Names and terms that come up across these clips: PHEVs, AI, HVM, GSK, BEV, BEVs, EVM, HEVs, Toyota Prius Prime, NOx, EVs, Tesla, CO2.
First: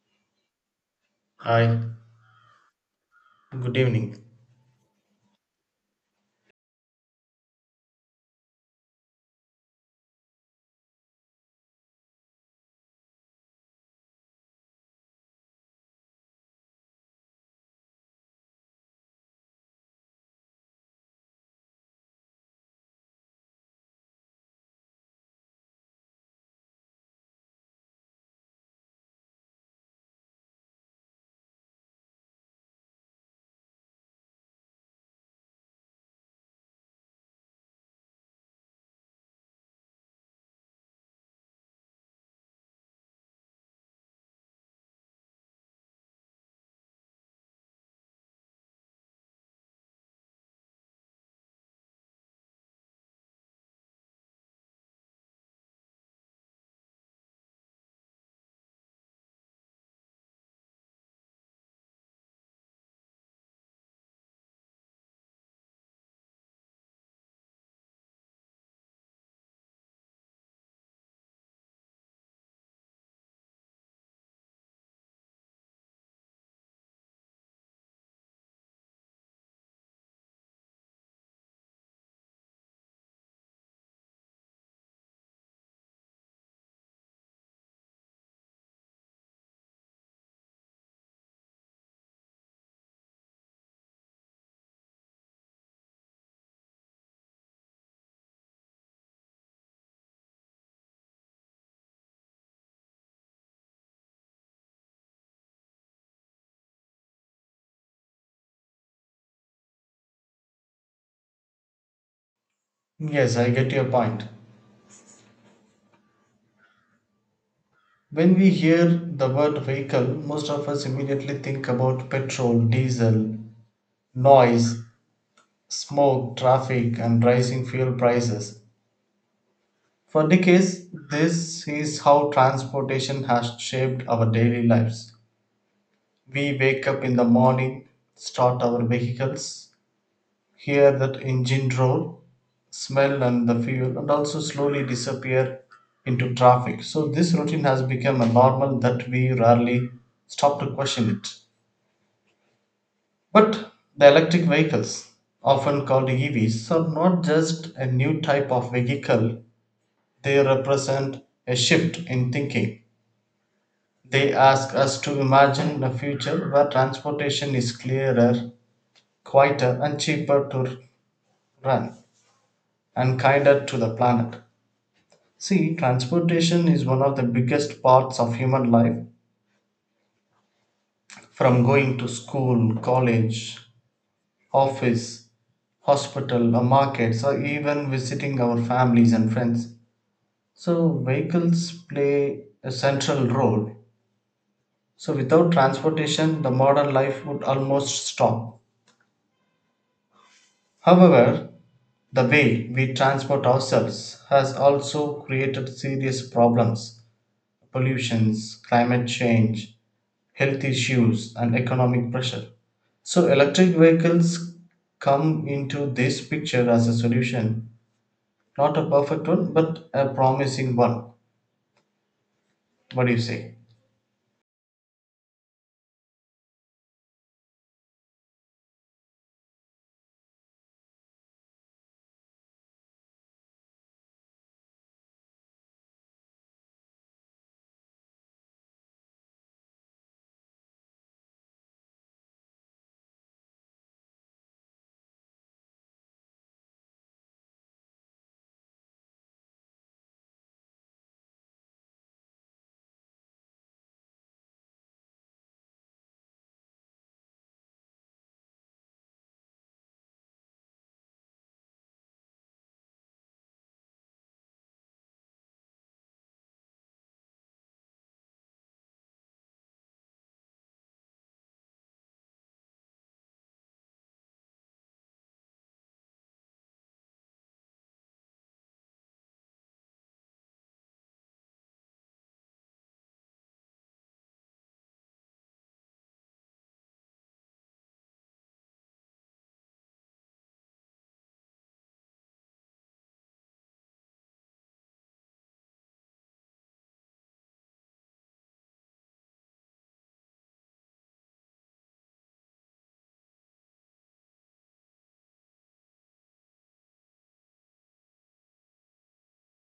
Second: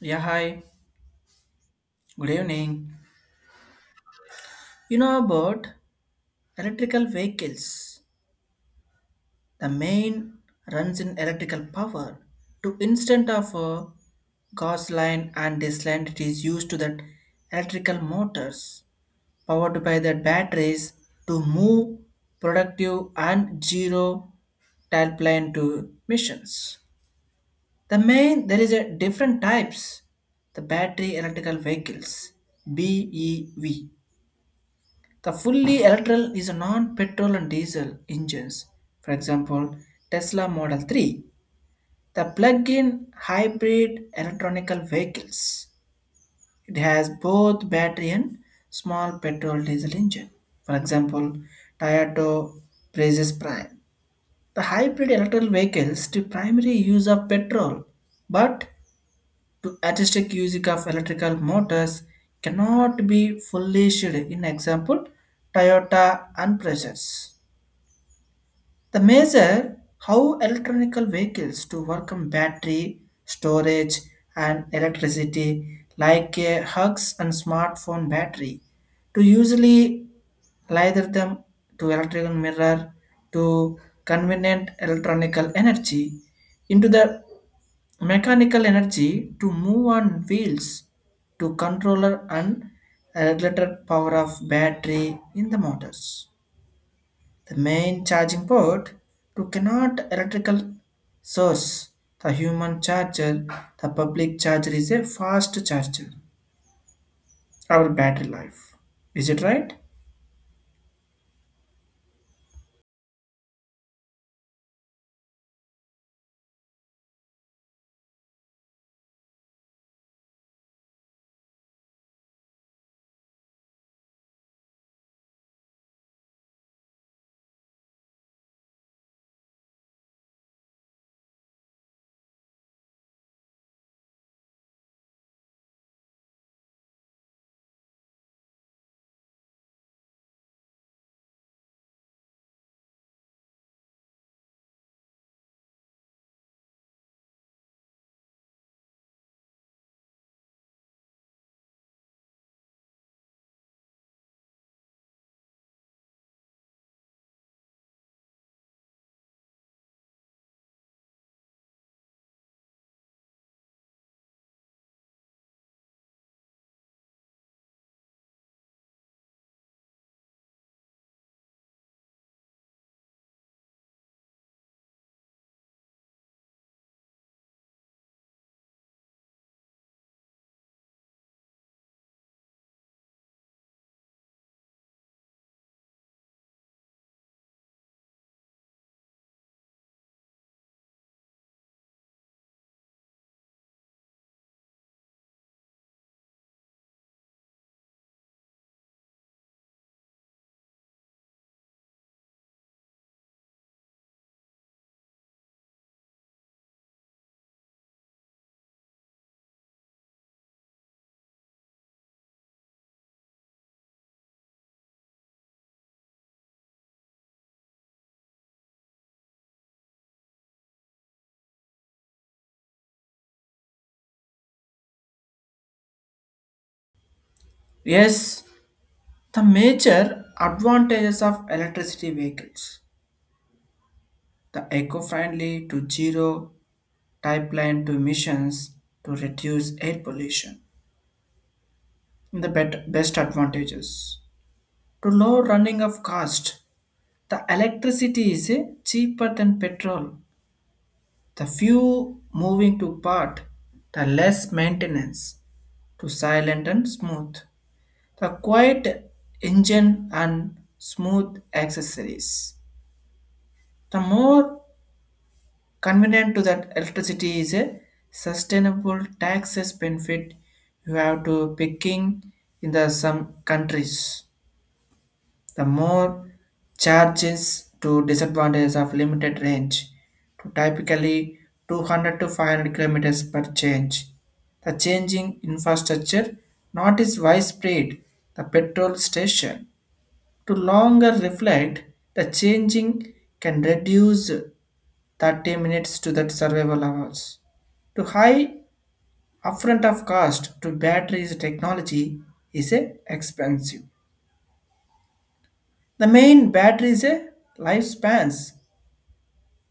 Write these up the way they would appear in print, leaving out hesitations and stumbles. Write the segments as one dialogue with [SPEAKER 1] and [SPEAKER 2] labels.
[SPEAKER 1] Yeah, hi.
[SPEAKER 2] Hi,
[SPEAKER 1] Good evening.
[SPEAKER 2] good evening.
[SPEAKER 1] You know about electrical vehicles. The main runs in electrical power. To instant of a gasoline and diesel, it is used to that electrical motors powered by the batteries to move productive and zero tailplane to missions. The main there is a different types. The battery electrical vehicles, BEV. The fully electrical is a non-petrol and diesel engines. For example, Tesla Model 3, the plug-in hybrid electronical vehicles. It has both battery and small petrol diesel engine. For example, Toyota Prius Prime. The hybrid electrical vehicles to primary use of petrol, but to artistic usage of electrical motors cannot be fully shared. In example, Toyota and Prius. The measure how electronic vehicles to work on battery, storage, and electricity, like a hugs and smartphone battery, to usually either them to electrical mirror to convenient electronical energy into the mechanical energy to move on wheels to controller and regulator power of battery in the motors. The main charging port to cannot electrical source. The human charger, the public charger is a fast charger. Our battery life. Is it right?
[SPEAKER 2] Yes, I get your point. When we hear the word vehicle, most of us immediately think about petrol, diesel, noise, smoke, traffic, and rising fuel prices. For decades, this is how transportation has shaped our daily lives. We wake up in the morning, start our vehicles, hear that engine roll, smell and the fuel, and also slowly disappear into traffic. So this routine has become a normal that we rarely stop to question it. But the electric vehicles, often called EVs, are not just a new type of vehicle, they represent a shift in thinking. They ask us to imagine a future where transportation is clearer, quieter, and cheaper to run, and kinder to the planet. See, transportation is one of the biggest parts of human life. From going to school, college, office, hospital, or markets, or even visiting our families and friends. So, vehicles play a central role. So, without transportation, the modern life would almost stop. However, the way we transport ourselves has also created serious problems: pollutions, climate change, health issues and economic pressure. So electric vehicles come into this picture as a solution, not a perfect one but a promising one. What do you say?
[SPEAKER 1] Yes. The major advantages of electricity vehicles. The eco-friendly to zero pipeline to emissions to reduce air pollution. The best advantages. To low running of cost. The electricity is cheaper than petrol. The few moving to part, the less maintenance to silent and smooth. The quiet engine and smooth accessories. The more convenient to that electricity is a sustainable taxes benefit you have to picking in the some countries. The more charges to disadvantages of limited range to typically 200 to 500 kilometers per change. The changing infrastructure not is widespread. The petrol station to longer reflect the changing can reduce 30 minutes to that survival hours. To high upfront of cost to batteries technology is a expensive. The main battery is a lifespans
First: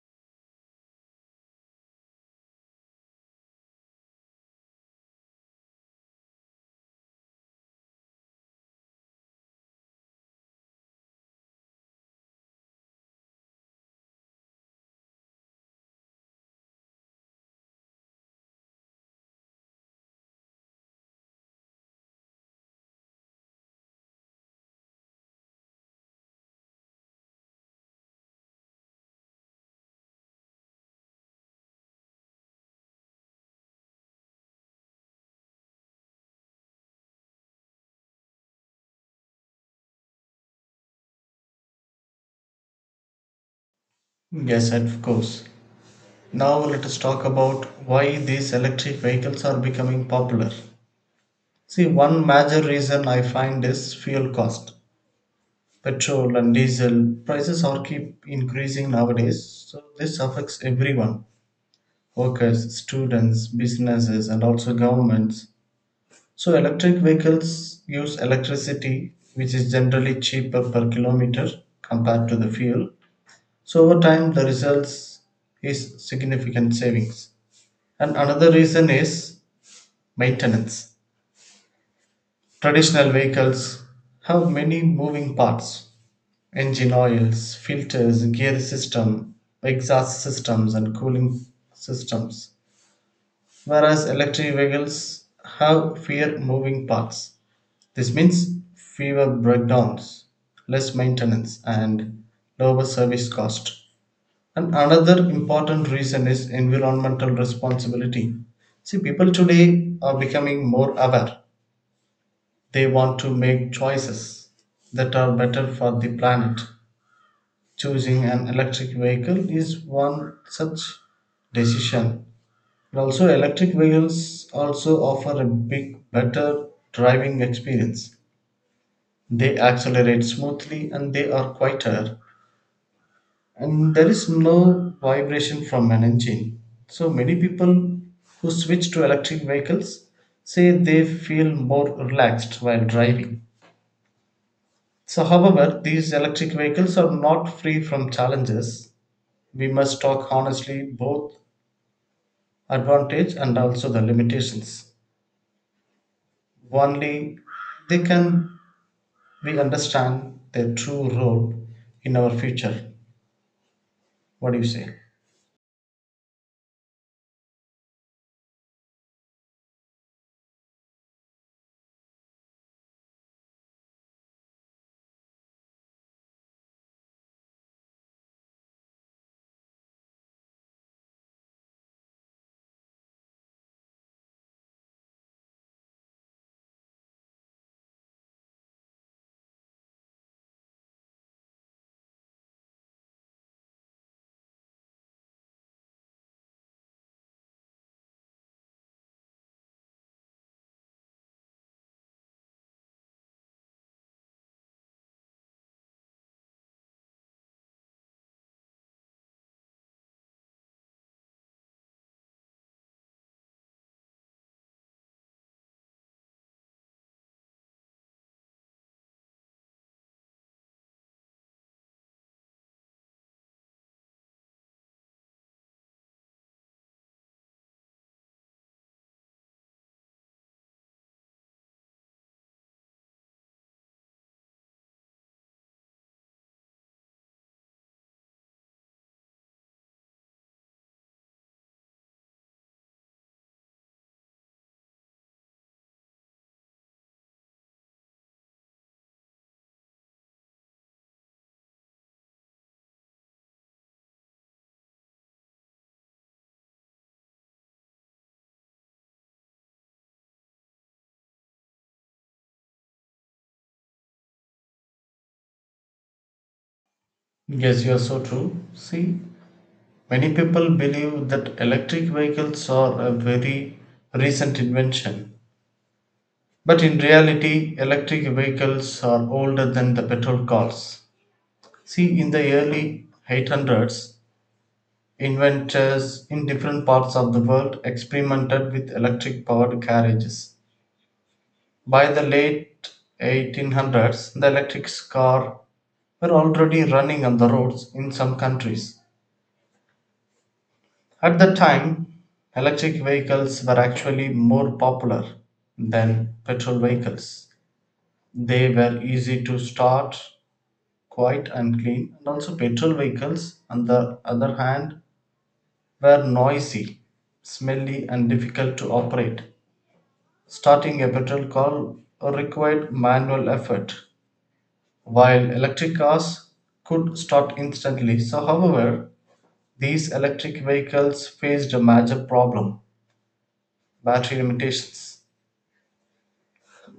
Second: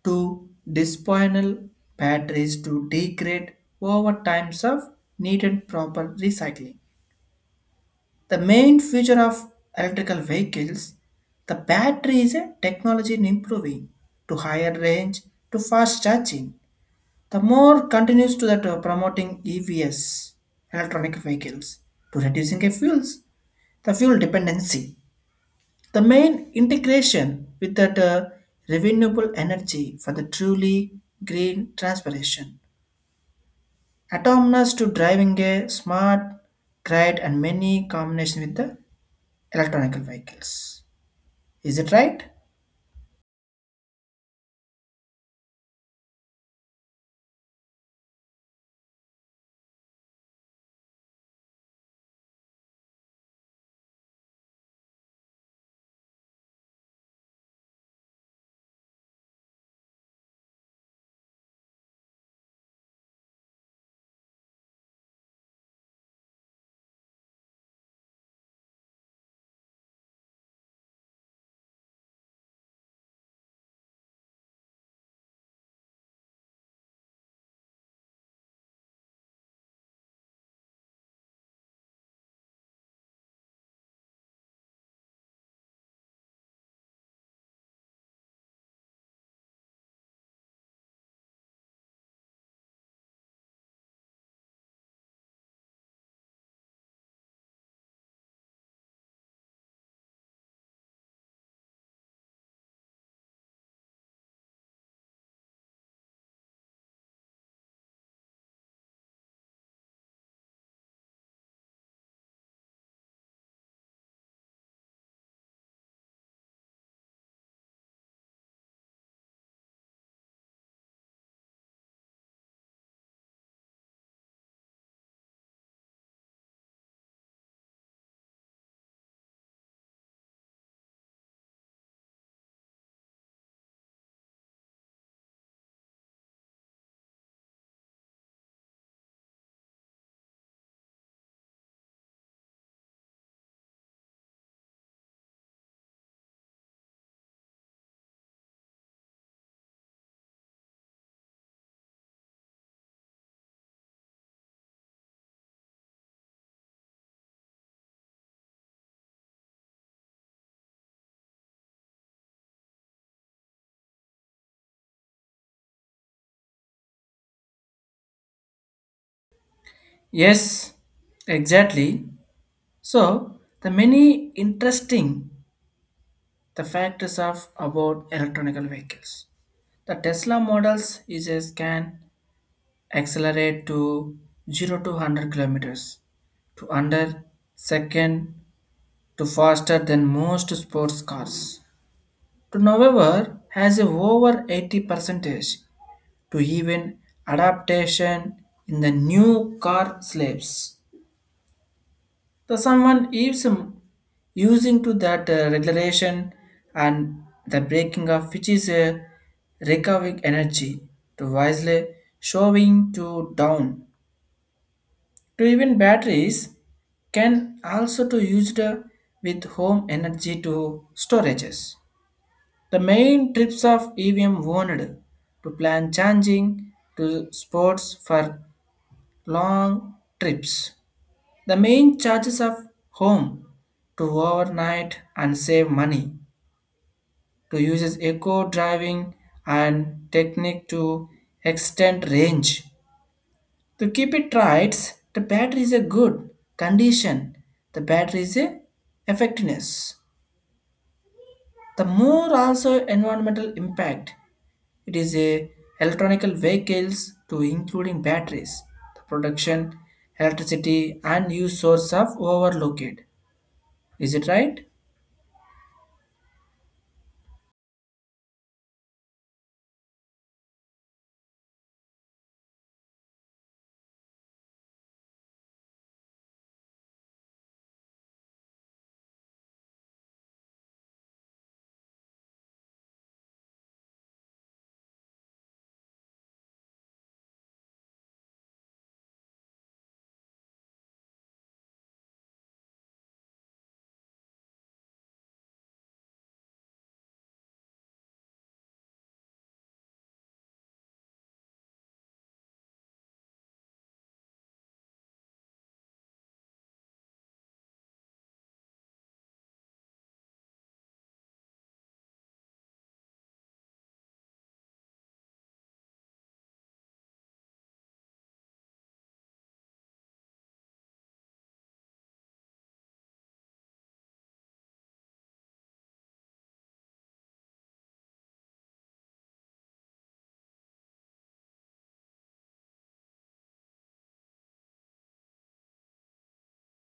[SPEAKER 1] to disposable batteries to degrade over times of need and proper recycling. The main feature of electrical vehicles, the battery is a technology in improving to higher range to fast charging. The more continues to that promoting EVs, electronic vehicles, to reducing the fuels, the fuel dependency. The main integration with that renewable energy for the truly green transformation. Autonomous to driving a smart grid and many combination with the electronic vehicles. Is it right?
[SPEAKER 2] Yes, of course. Now let us talk about why these electric vehicles are becoming popular. See, one major reason I find is fuel cost. Petrol and diesel prices are keep increasing nowadays, so this affects everyone: workers, students, businesses and also governments. So electric vehicles use electricity, which is generally cheaper per kilometer compared to the fuel. So over time, the results is significant savings. And another reason is maintenance. Traditional vehicles have many moving parts: engine oils, filters, gear system, exhaust systems, and cooling systems. Whereas electric vehicles have fewer moving parts. This means fewer breakdowns, less maintenance and lower service cost. And another important reason is environmental responsibility. See, people today are becoming more aware. They want to make choices that are better for the planet. Choosing an electric vehicle is one such decision. And also, electric vehicles also offer a big, better driving experience. They accelerate smoothly and they are quieter and there is no vibration from an engine. So many people who switch to electric vehicles say they feel more relaxed while driving. So however, these electric vehicles are not free from challenges. We must talk honestly both advantage and also the limitations. Only they can we understand their true role in our future. What do you say?
[SPEAKER 1] Yes, exactly. So the many interesting the factors of about electronic vehicles. The Tesla models is a scan accelerate to 0 to 100 kilometers to under second to faster than most sports cars to however has a over 80 percentage to even adaptation in the new car slaves. The someone is using to that regulation and the breaking of which is a recovering energy to wisely showing to down. To even batteries can also to used with home energy to storages. The main trips of EVM owned to plan charging to sports for long trips. The main charges of home to overnight and save money to uses eco driving and technique to extend range. To keep it right, the battery is a good condition. The battery is a effectiveness. The more also environmental impact. It is a electronical vehicles to including batteries. The production, electricity and use source of overlooked. Is it right?
[SPEAKER 2] Yes, you're so true. See, many people believe that electric vehicles are a very recent invention. But in reality, electric vehicles are older than the petrol cars. See, in the early 800s, inventors in different parts of the world experimented with electric powered carriages. By the late 1800s, the electric car were already running on the roads in some countries. At that time, electric vehicles were actually more popular than petrol vehicles. They were easy to start, quiet and clean, and also petrol vehicles, on the other hand, were noisy, smelly, and difficult to operate. Starting a petrol car required manual effort, while electric cars could start instantly. So, however, these electric vehicles faced a major problem: battery limitations.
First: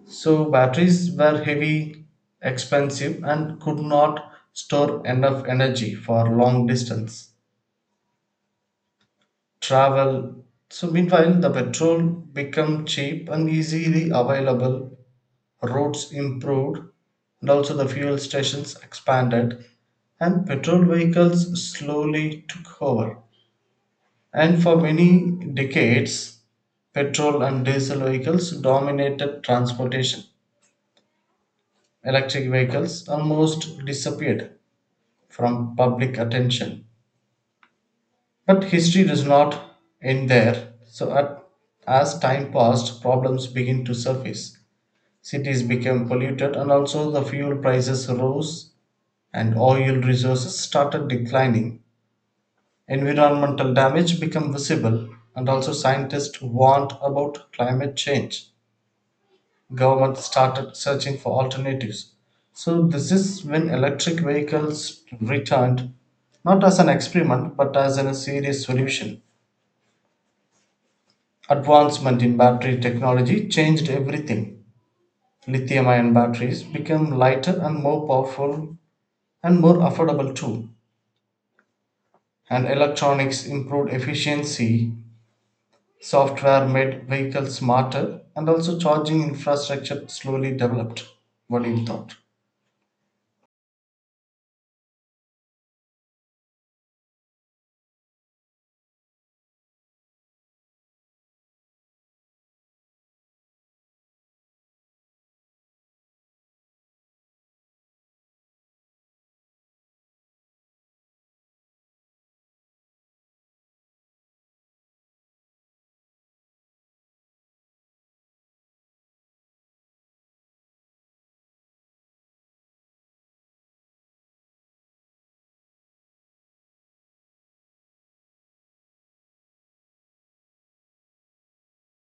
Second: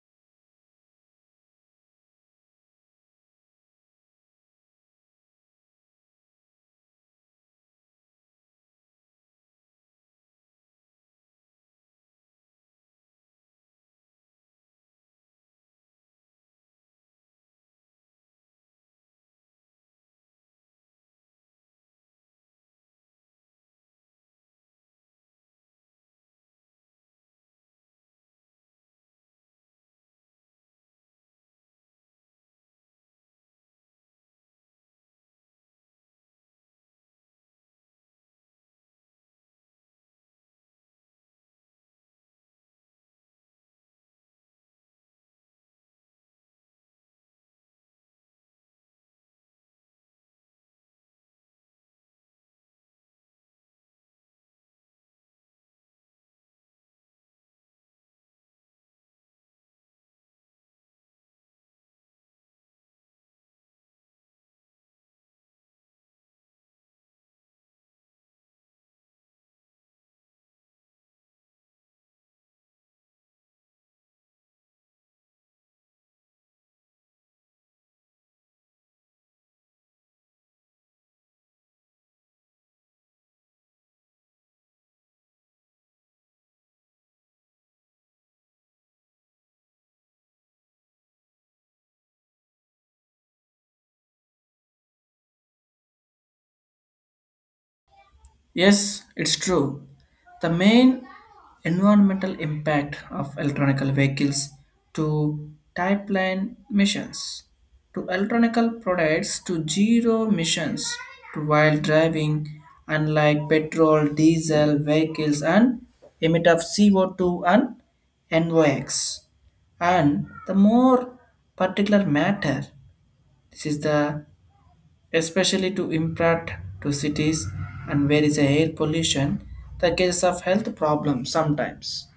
[SPEAKER 2] So batteries were heavy, expensive, and could not store enough energy for long distance travel. So meanwhile, the petrol became cheap and easily available. Roads improved, and also the fuel stations expanded, and petrol vehicles slowly took over. And for many decades, petrol and diesel vehicles dominated transportation. Electric vehicles almost disappeared from public attention. But history does not end there. So, as time passed, problems begin to surface. Cities became polluted, and also the fuel prices rose, and oil resources started declining. Environmental damage became visible, and also scientists warned about climate change. Government started searching for alternatives. So this is when electric vehicles returned, not as an experiment, but a serious solution. Advancement in battery technology changed everything. Lithium ion batteries became lighter and more powerful and more affordable too. And electronics improved efficiency. Software made vehicles smarter and also charging infrastructure slowly developed. What do you thought?
[SPEAKER 1] Yes, it's true. The main environmental impact of electronic vehicles to type line emissions to electronic products to zero emissions to while driving, unlike petrol diesel vehicles and emit of CO2 and NOx and the more particular matter. This is the especially to impact to cities and where is a air pollution, the case of health problems sometimes.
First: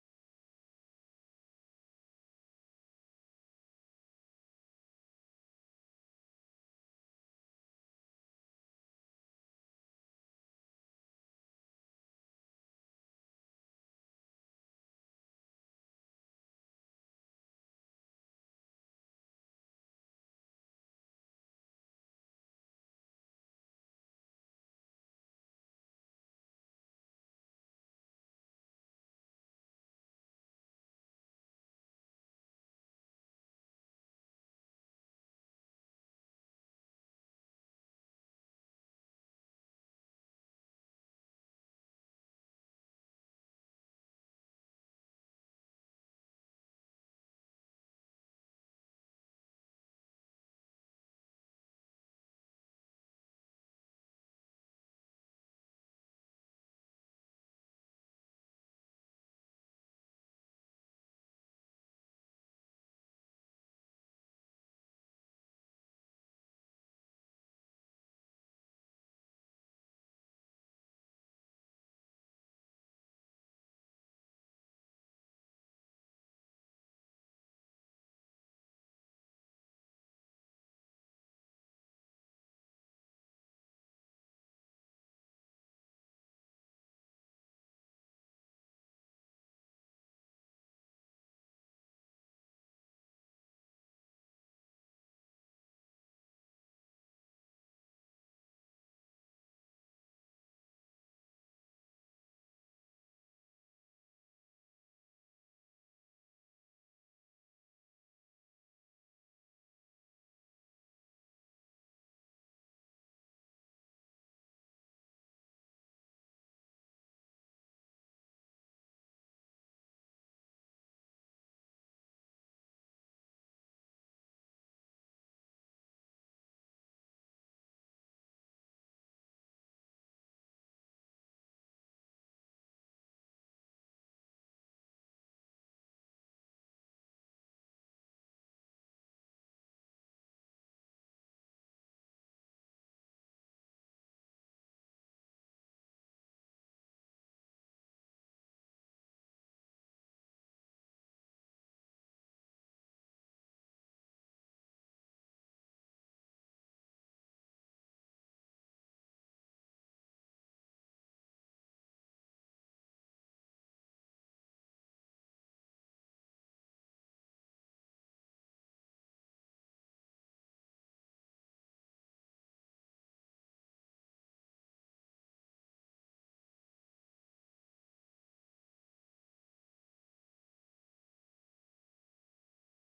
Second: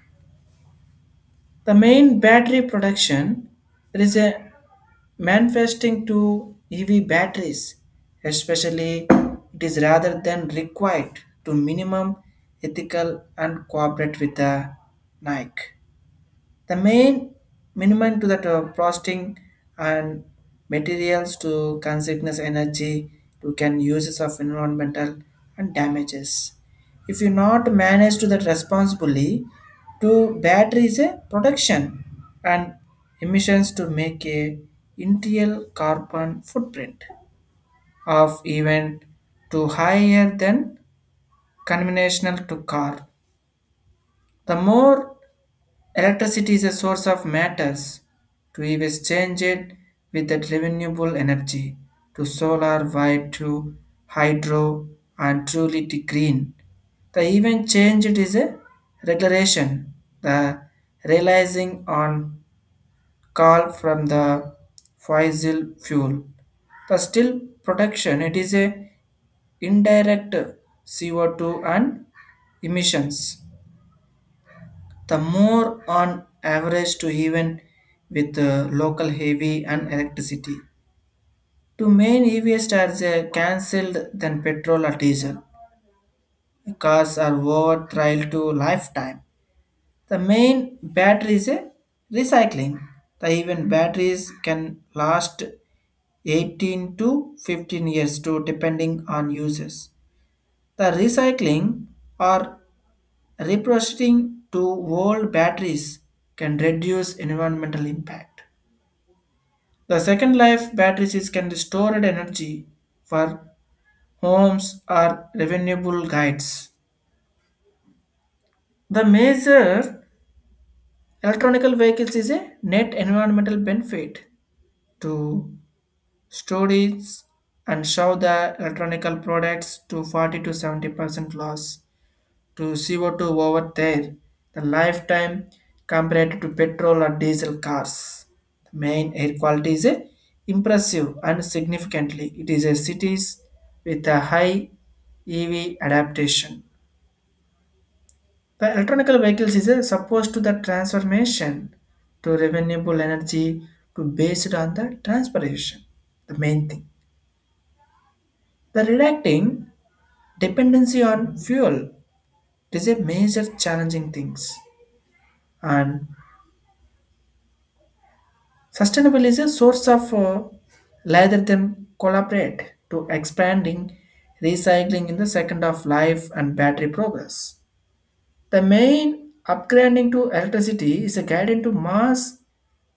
[SPEAKER 1] The main battery production, there is a manifesting to ev batteries, especially it is rather than required to minimum ethical and cooperate with the nike. The main minimum to that processing and materials to consciousness energy to can uses of environmental and damages. If you not manage to that responsibly, to battery is a production and emissions to make a interior carbon footprint of even to higher than conventional to car. The more electricity is a source of matters to be it with that renewable energy to solar, wind, to hydro, and truly to green. The even change it is a regulation. The realizing on call from the fossil fuel. The still production it is a indirect CO2 and emissions, the more on average to even with local heavy and electricity. To main EVs stars are cancelled than petrol or diesel. Cars are over trial to lifetime. The main battery is a recycling. The even batteries can last 18 to 15 years to depending on uses. The recycling or reprocessing to old batteries can reduce environmental impact. The second life batteries is can store energy for homes or renewable guides. The major electronic vehicles is a net environmental benefit to storage and show the electronic products to 40 to 70% loss to CO2 over there, the lifetime compared to petrol or diesel cars. The main air quality is a impressive and significantly it is a cities with a high EV adaptation. The electronic vehicles is a supposed to the transformation to renewable energy to based on the transportation. The main thing. The reducing dependency on fuel is a major challenging things and sustainable is a source of rather than collaborate to expanding recycling in the second of life and battery progress. The main upgrading to electricity is a guided to mass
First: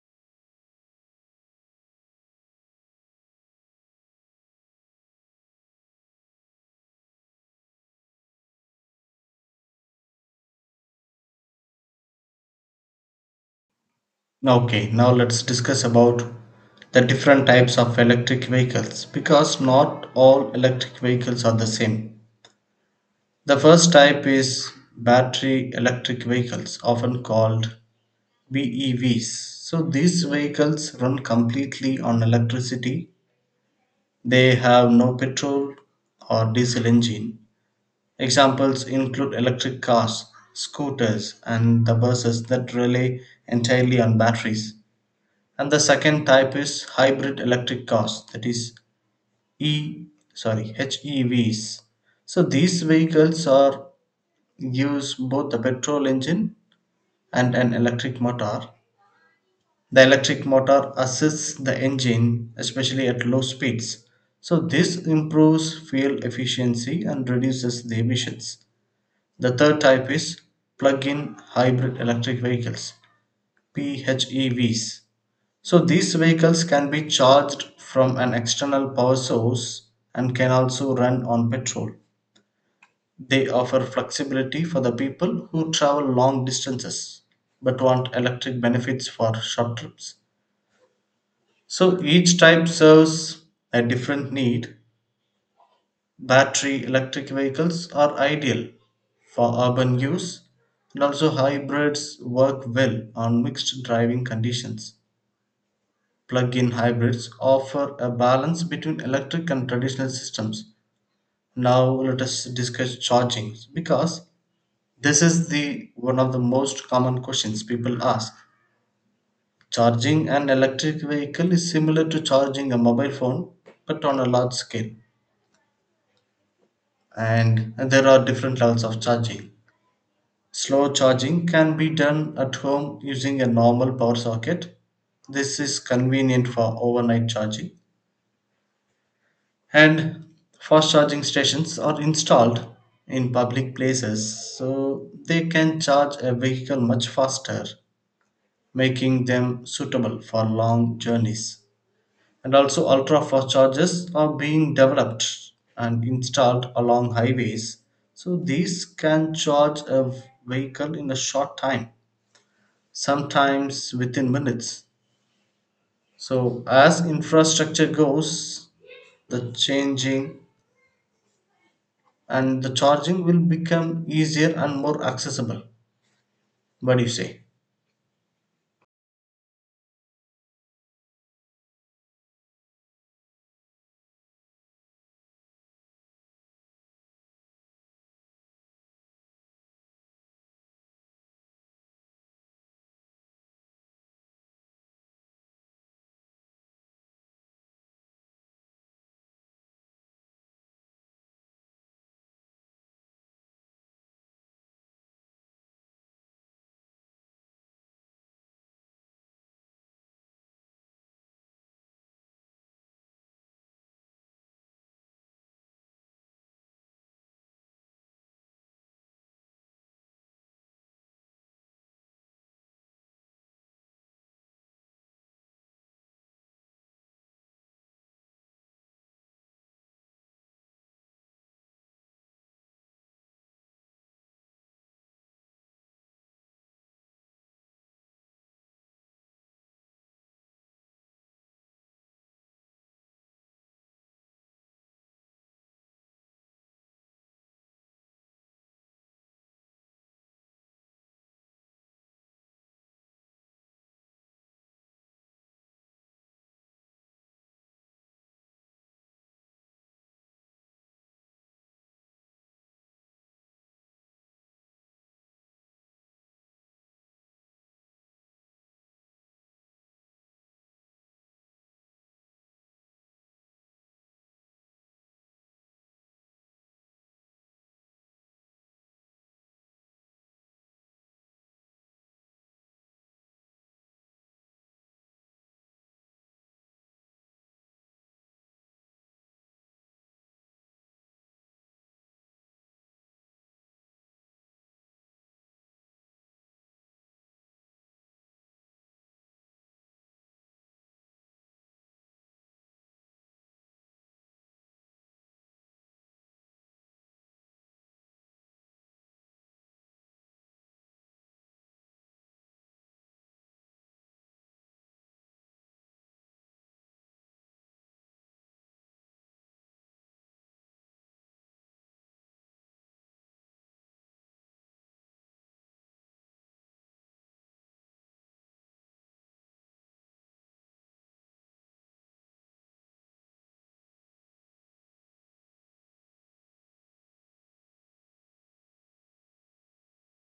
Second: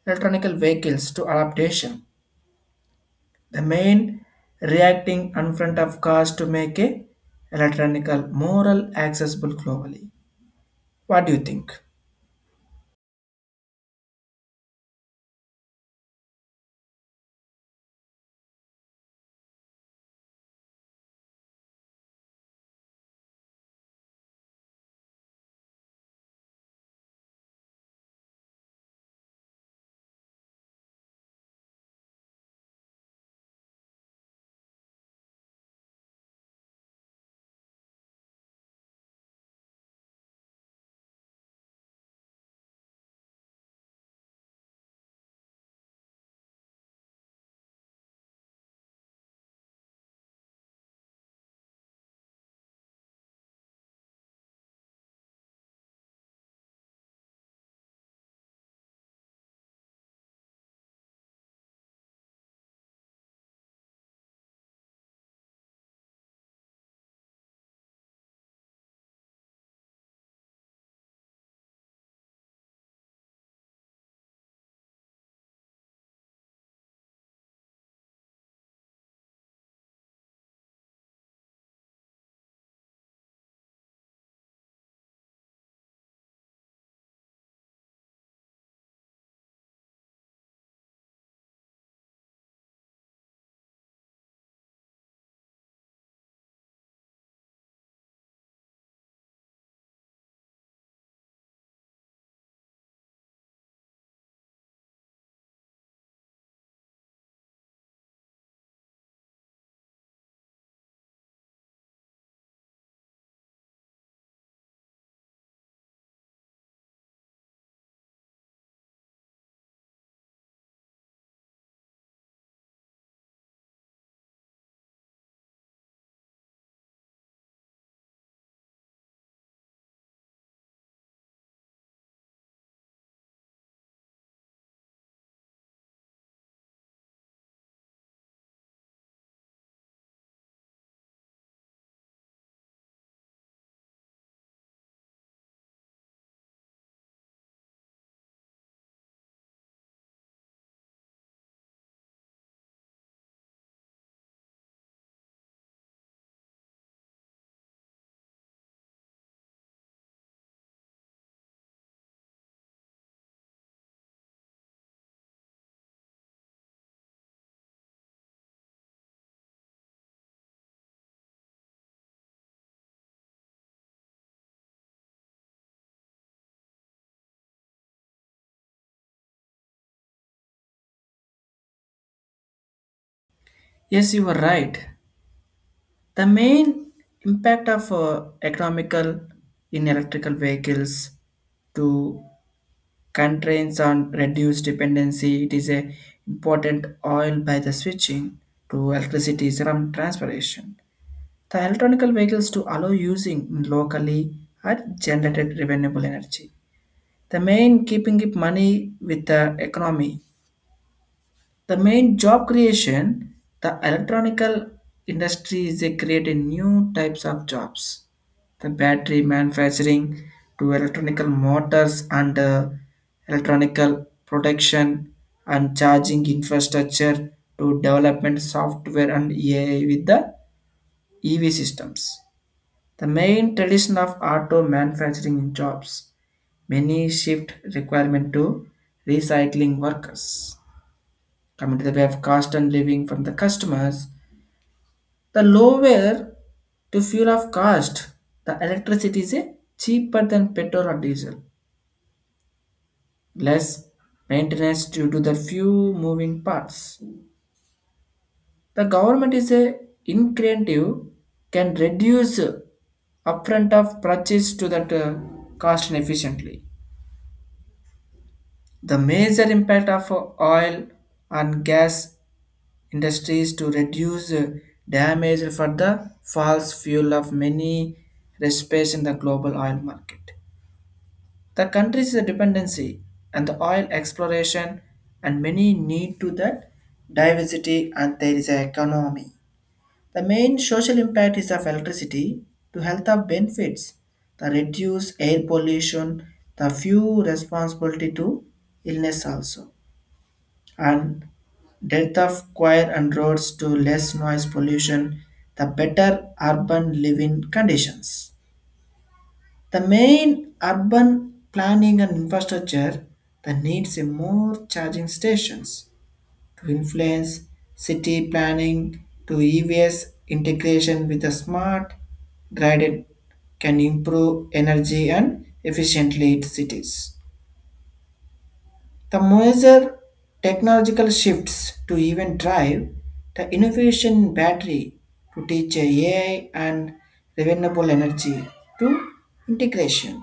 [SPEAKER 1] electronic vehicles to adaptation. The main reacting in front of cars to make a electronic moral accessible globally. What do you think?
[SPEAKER 2] Okay, now let's discuss about the different types of electric vehicles because not all electric vehicles are the same. The first type is battery electric vehicles, often called BEVs. So these vehicles run completely on electricity. They have no petrol or diesel engine. Examples include electric cars, scooters, and the buses that rely entirely on batteries. And the second type is hybrid electric cars, that is e sorry HEVs. So these vehicles are use both a petrol engine and an electric motor. The electric motor assists the engine especially at low speeds, so this improves fuel efficiency and reduces the emissions. The third type is plug-in hybrid electric vehicles, PHEVs. So these vehicles can be charged from an external power source and can also run on petrol. They offer flexibility for the people who travel long distances but want electric benefits for short trips. So each type serves a different need. Battery electric vehicles are ideal for urban use and also hybrids work well on mixed driving conditions. Plug-in hybrids offer a balance between electric and traditional systems. Now let us discuss charging, because this is the one of the most common questions people ask. Charging an electric vehicle is similar to charging a mobile phone, but on a large scale, and there are different levels of charging. Slow charging can be done at home using a normal power socket. This is convenient for overnight charging. And fast charging stations are installed in public places, so they can charge a vehicle much faster, making them suitable for long journeys. And also, ultra fast chargers are being developed and installed along highways. So, these can charge a vehicle in a short time, sometimes within minutes. So, as infrastructure goes, the changing and the charging will become easier and more accessible. What do you say?
[SPEAKER 1] Yes, you were right. The main impact of economical in electrical vehicles to constraints on reduced dependency. It is a important oil by the switching to electricity is around transportation. The electronic vehicles to allow using locally are generated renewable energy. The main keeping it money with the economy, the main job creation, the electronical industry is they create a new types of jobs. The battery manufacturing to electronical motors and electronical production and charging infrastructure to development software and AI with the EV systems. The main tradition of auto manufacturing jobs, many shift requirement to recycling workers. Coming to the way of cost and living from the customers, the lower to fuel of cost, the electricity is a cheaper than petrol or diesel. Less maintenance due to the few moving parts. The government is a incentive can reduce upfront of purchase to that cost efficiently. The major impact of oil and gas industries to reduce damage for the false fuel of many recipes in the global oil market. The country's dependency and the oil exploration and many need to that diversity and there is an economy. The main social impact is of electricity to health of benefits, the reduce air pollution, the few responsibility to illness also. And death of quiet and roads to less noise pollution, the better urban living conditions. The main urban planning and infrastructure that needs a more charging stations to influence city planning to EVS integration with the smart grid can improve energy and efficiently cities. The major technological shifts to even drive the innovation in battery to teach AI and renewable energy to integration.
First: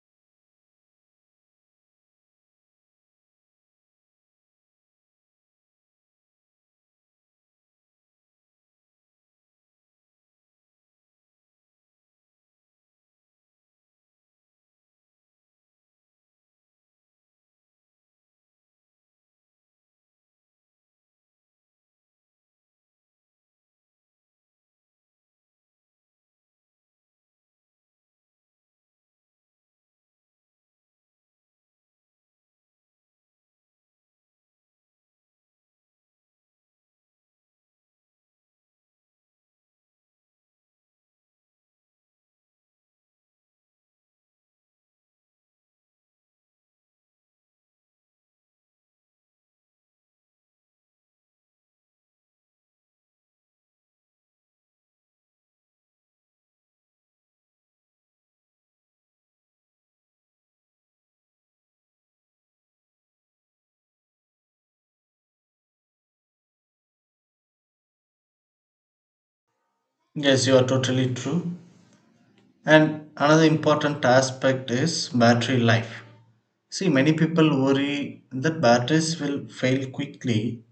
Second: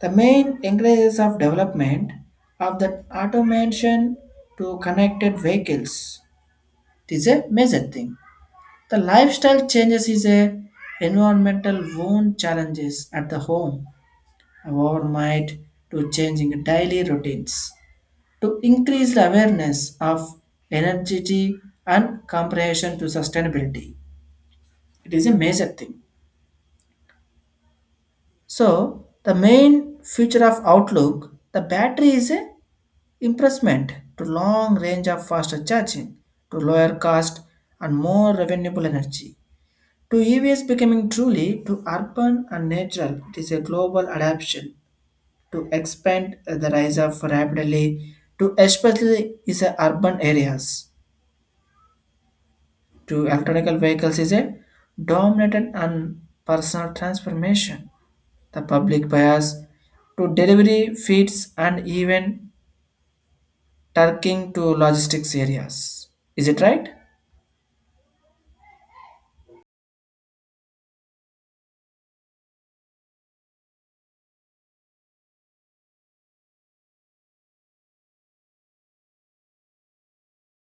[SPEAKER 1] The main encourages of development of the automation to connected vehicles. This is a major thing. The lifestyle changes is a environmental wound challenges at the home or might to changing daily routines to increase the awareness of energy and comprehension to sustainability. It is a major thing. So the main feature of Outlook, the battery is a impressment to long range of faster charging, to lower cost and more renewable energy. To EVs becoming truly to urban and natural, it is a global adaptation to expand the rise of rapidly to especially is a urban areas. To electrical vehicles is a dominant and personal transformation. The public bias to delivery feeds and even turking to logistics areas. Is it right?
[SPEAKER 2] Yes, you are totally true. And another important aspect is battery life. See, many people worry that batteries will fail quickly,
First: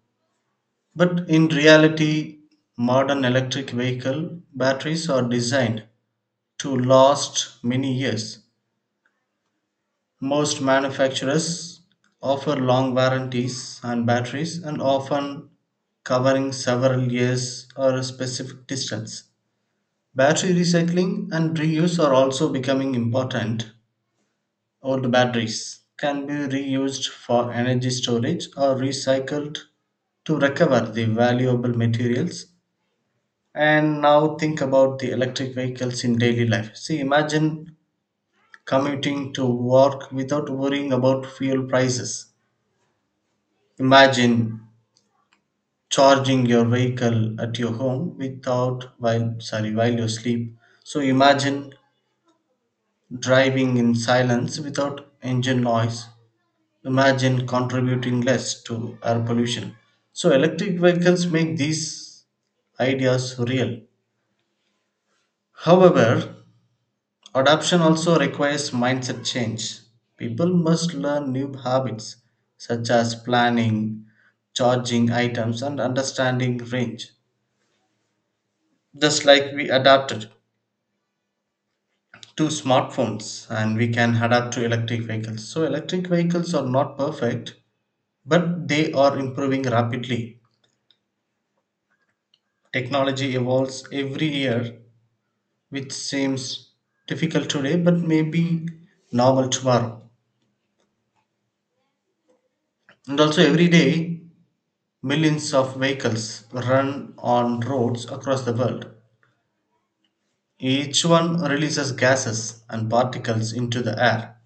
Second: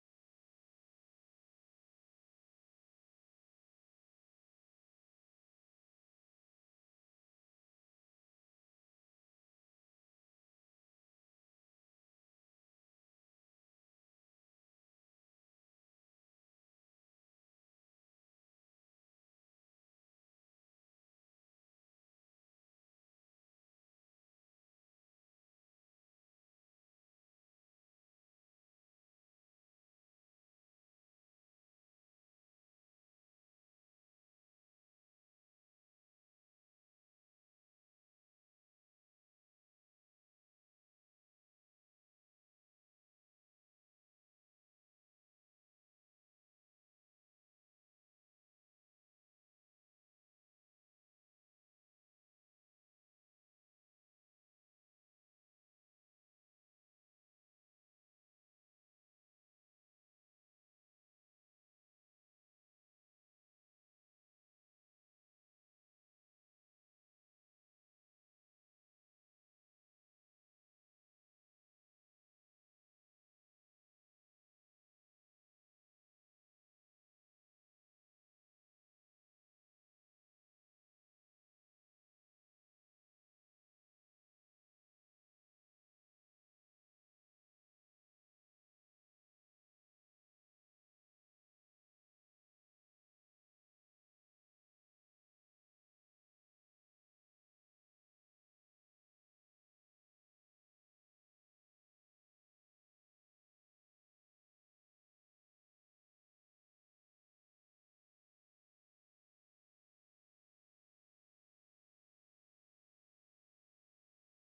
[SPEAKER 2] but in reality, modern electric vehicle batteries are designed to last many years. Most manufacturers offer long warranties on batteries and often covering several years or a specific distance. Battery recycling and reuse are also becoming important. Old batteries can be reused for energy storage or recycled to recover the valuable materials. And now think about the electric vehicles in daily life. See, imagine commuting to work without worrying about fuel prices. Imagine charging your vehicle at your home without while you sleep. So imagine driving in silence without engine noise. Imagine contributing less to air pollution. So electric vehicles make these ideas real. However, adoption also requires mindset change. People must learn new habits such as planning, charging items and understanding range. Just like we adapted to smartphones, and we can adapt to electric vehicles. So, electric vehicles are not perfect, but they are improving rapidly. Technology evolves every year, which seems difficult today, but may be normal tomorrow. And also, every day, millions of vehicles run on roads across the world. Each one releases gases and particles into the air.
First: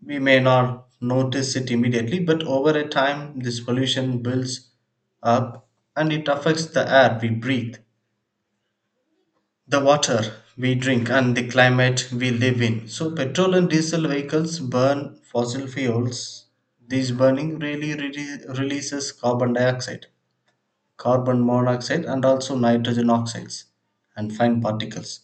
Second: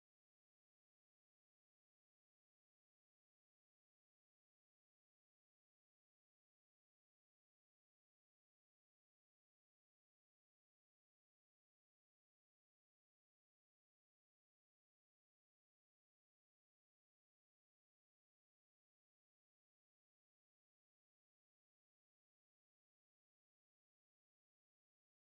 [SPEAKER 2] We may not notice it immediately, but over a time, this pollution builds up and it affects the air we breathe, the water we drink, and the climate we live in. So, petrol and diesel vehicles burn fossil fuels. These burning releases carbon dioxide, carbon monoxide, and also nitrogen oxides and fine particles.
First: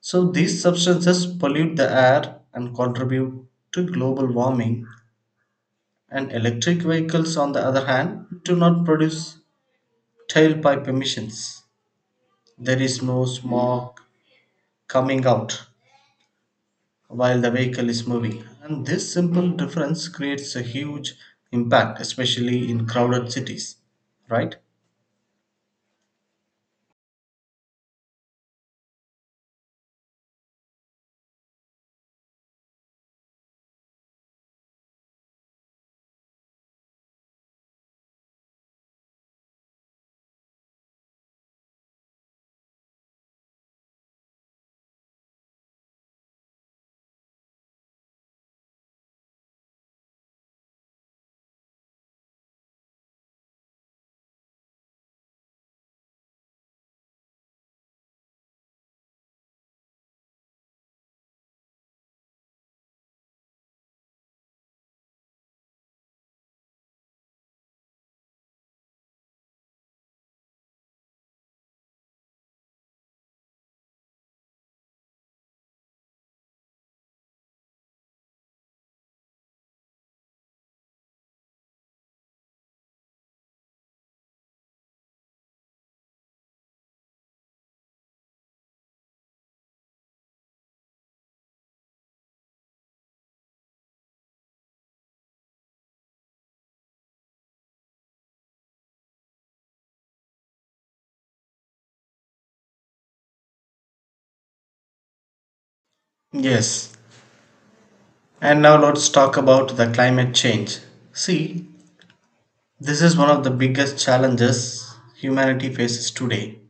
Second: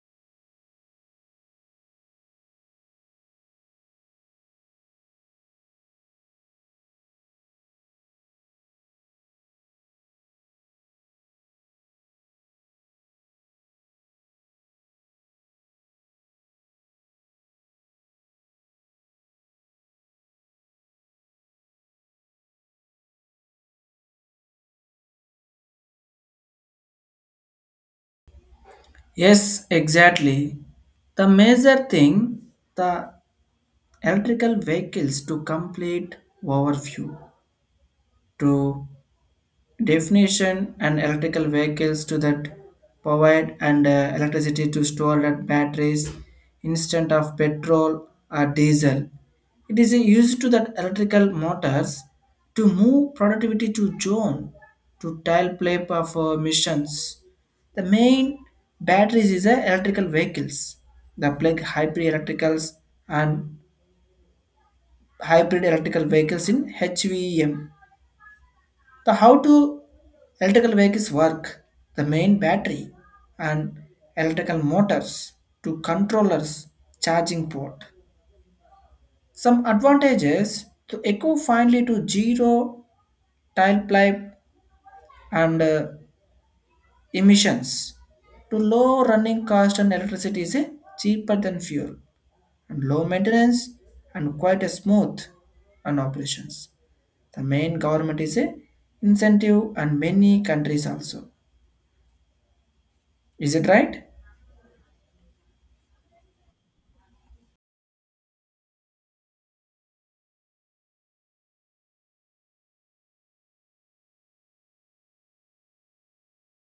[SPEAKER 2] So, these substances pollute the air and contribute to global warming, and electric vehicles on the other hand do not produce tailpipe emissions. There is no smog coming out while the vehicle is moving, and this simple difference creates a huge impact, especially in crowded cities, right?
[SPEAKER 1] Yes, exactly. The major thing, the electrical vehicles to complete overview to definition and electrical vehicles to that provide and electricity to store that batteries instead of petrol or diesel. It is used to that electrical motors to move productivity to zone to tile play of missions. The main batteries is a electrical vehicles. The plug hybrid electricals and hybrid electrical vehicles in HVM, the how to electrical vehicles work, the main battery and electrical motors to controllers charging port. Some advantages to eco finally to zero tailpipe and emissions to low running cost and electricity is cheaper than fuel and low maintenance and quite a smooth and operations. The main government is a incentive and many countries also. Is it right?
[SPEAKER 2] Yes, and now let's talk about the climate change. See, this is one of the biggest challenges humanity faces today.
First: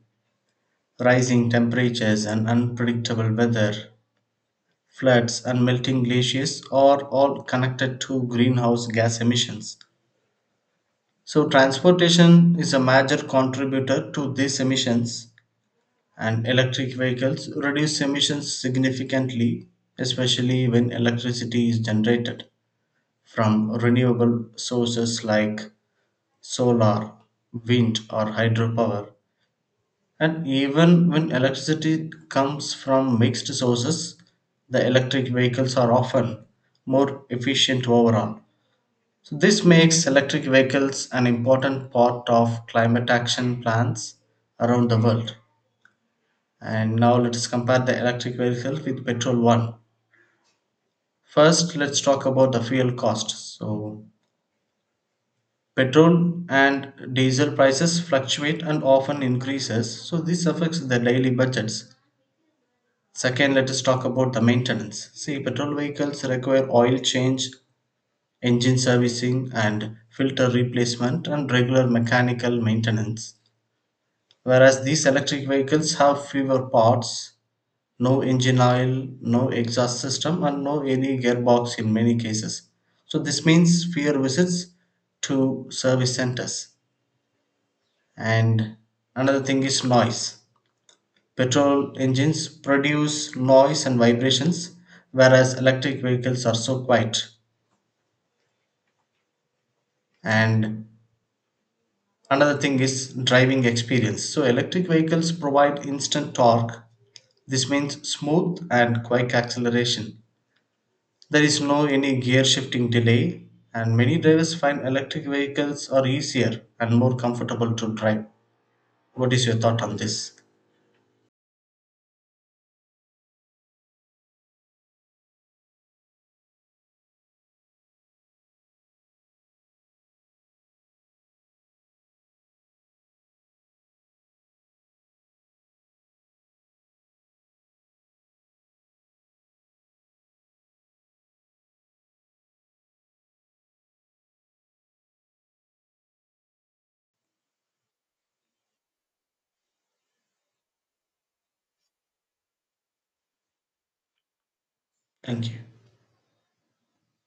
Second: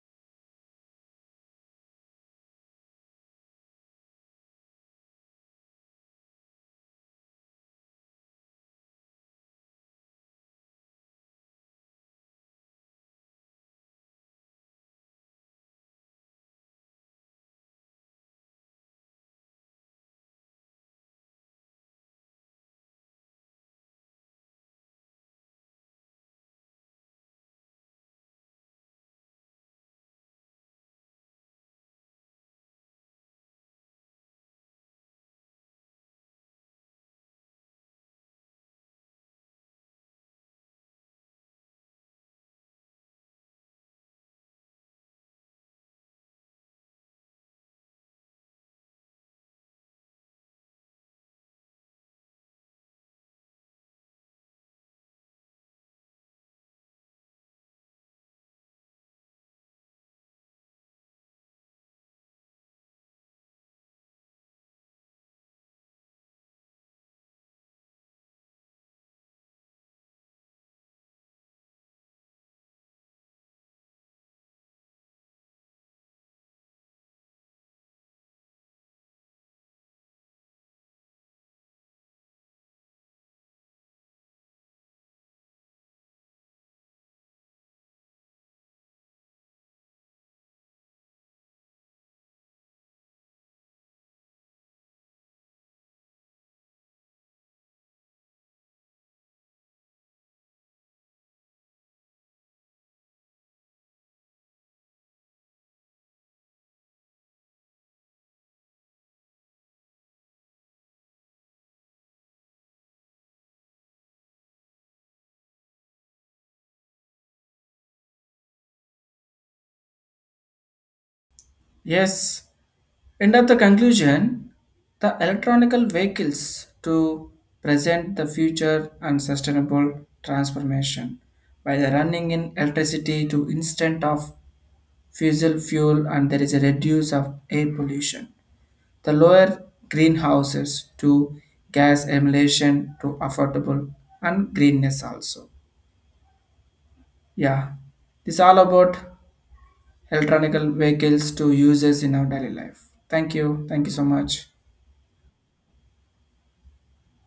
[SPEAKER 2] Rising temperatures and unpredictable weather, floods, and melting glaciers are all connected to greenhouse gas emissions. So, transportation is a major contributor to these emissions, and electric vehicles reduce emissions significantly, especially when electricity is generated from renewable sources like solar, wind, or hydropower. And even when electricity comes from mixed sources, the electric vehicles are often more efficient overall. So, this makes electric vehicles an important part of climate action plans around the world. And now let us compare the electric vehicle with petrol one. First, let's talk about the fuel cost. So, petrol and diesel prices fluctuate and often increases. So, this affects the daily budgets. Second, let us talk about the maintenance. See, petrol vehicles require oil change, engine servicing, and filter replacement, and regular mechanical maintenance. Whereas these electric vehicles have fewer parts, no engine oil, no exhaust system, and no any gearbox in many cases. So, this means fewer visits to service centers. And another thing is noise. Petrol engines produce noise and vibrations, whereas electric vehicles are so quiet. And another thing is driving experience. So, electric vehicles provide instant torque. This means smooth and quick acceleration. There is no any gear shifting delay, and many drivers find electric vehicles are easier and more comfortable to drive. What is your thought on this?
[SPEAKER 1] Yes, end of the conclusion, the electronical vehicles to present the future and sustainable transformation by the running in electricity to instant of fossil fuel and there is a reduce of air pollution. The lower greenhouses to gas emulation to affordable and greenness also. Yeah, this all about electronical vehicles to uses in our daily life. Thank you. Thank you so much.
[SPEAKER 2] Thank you.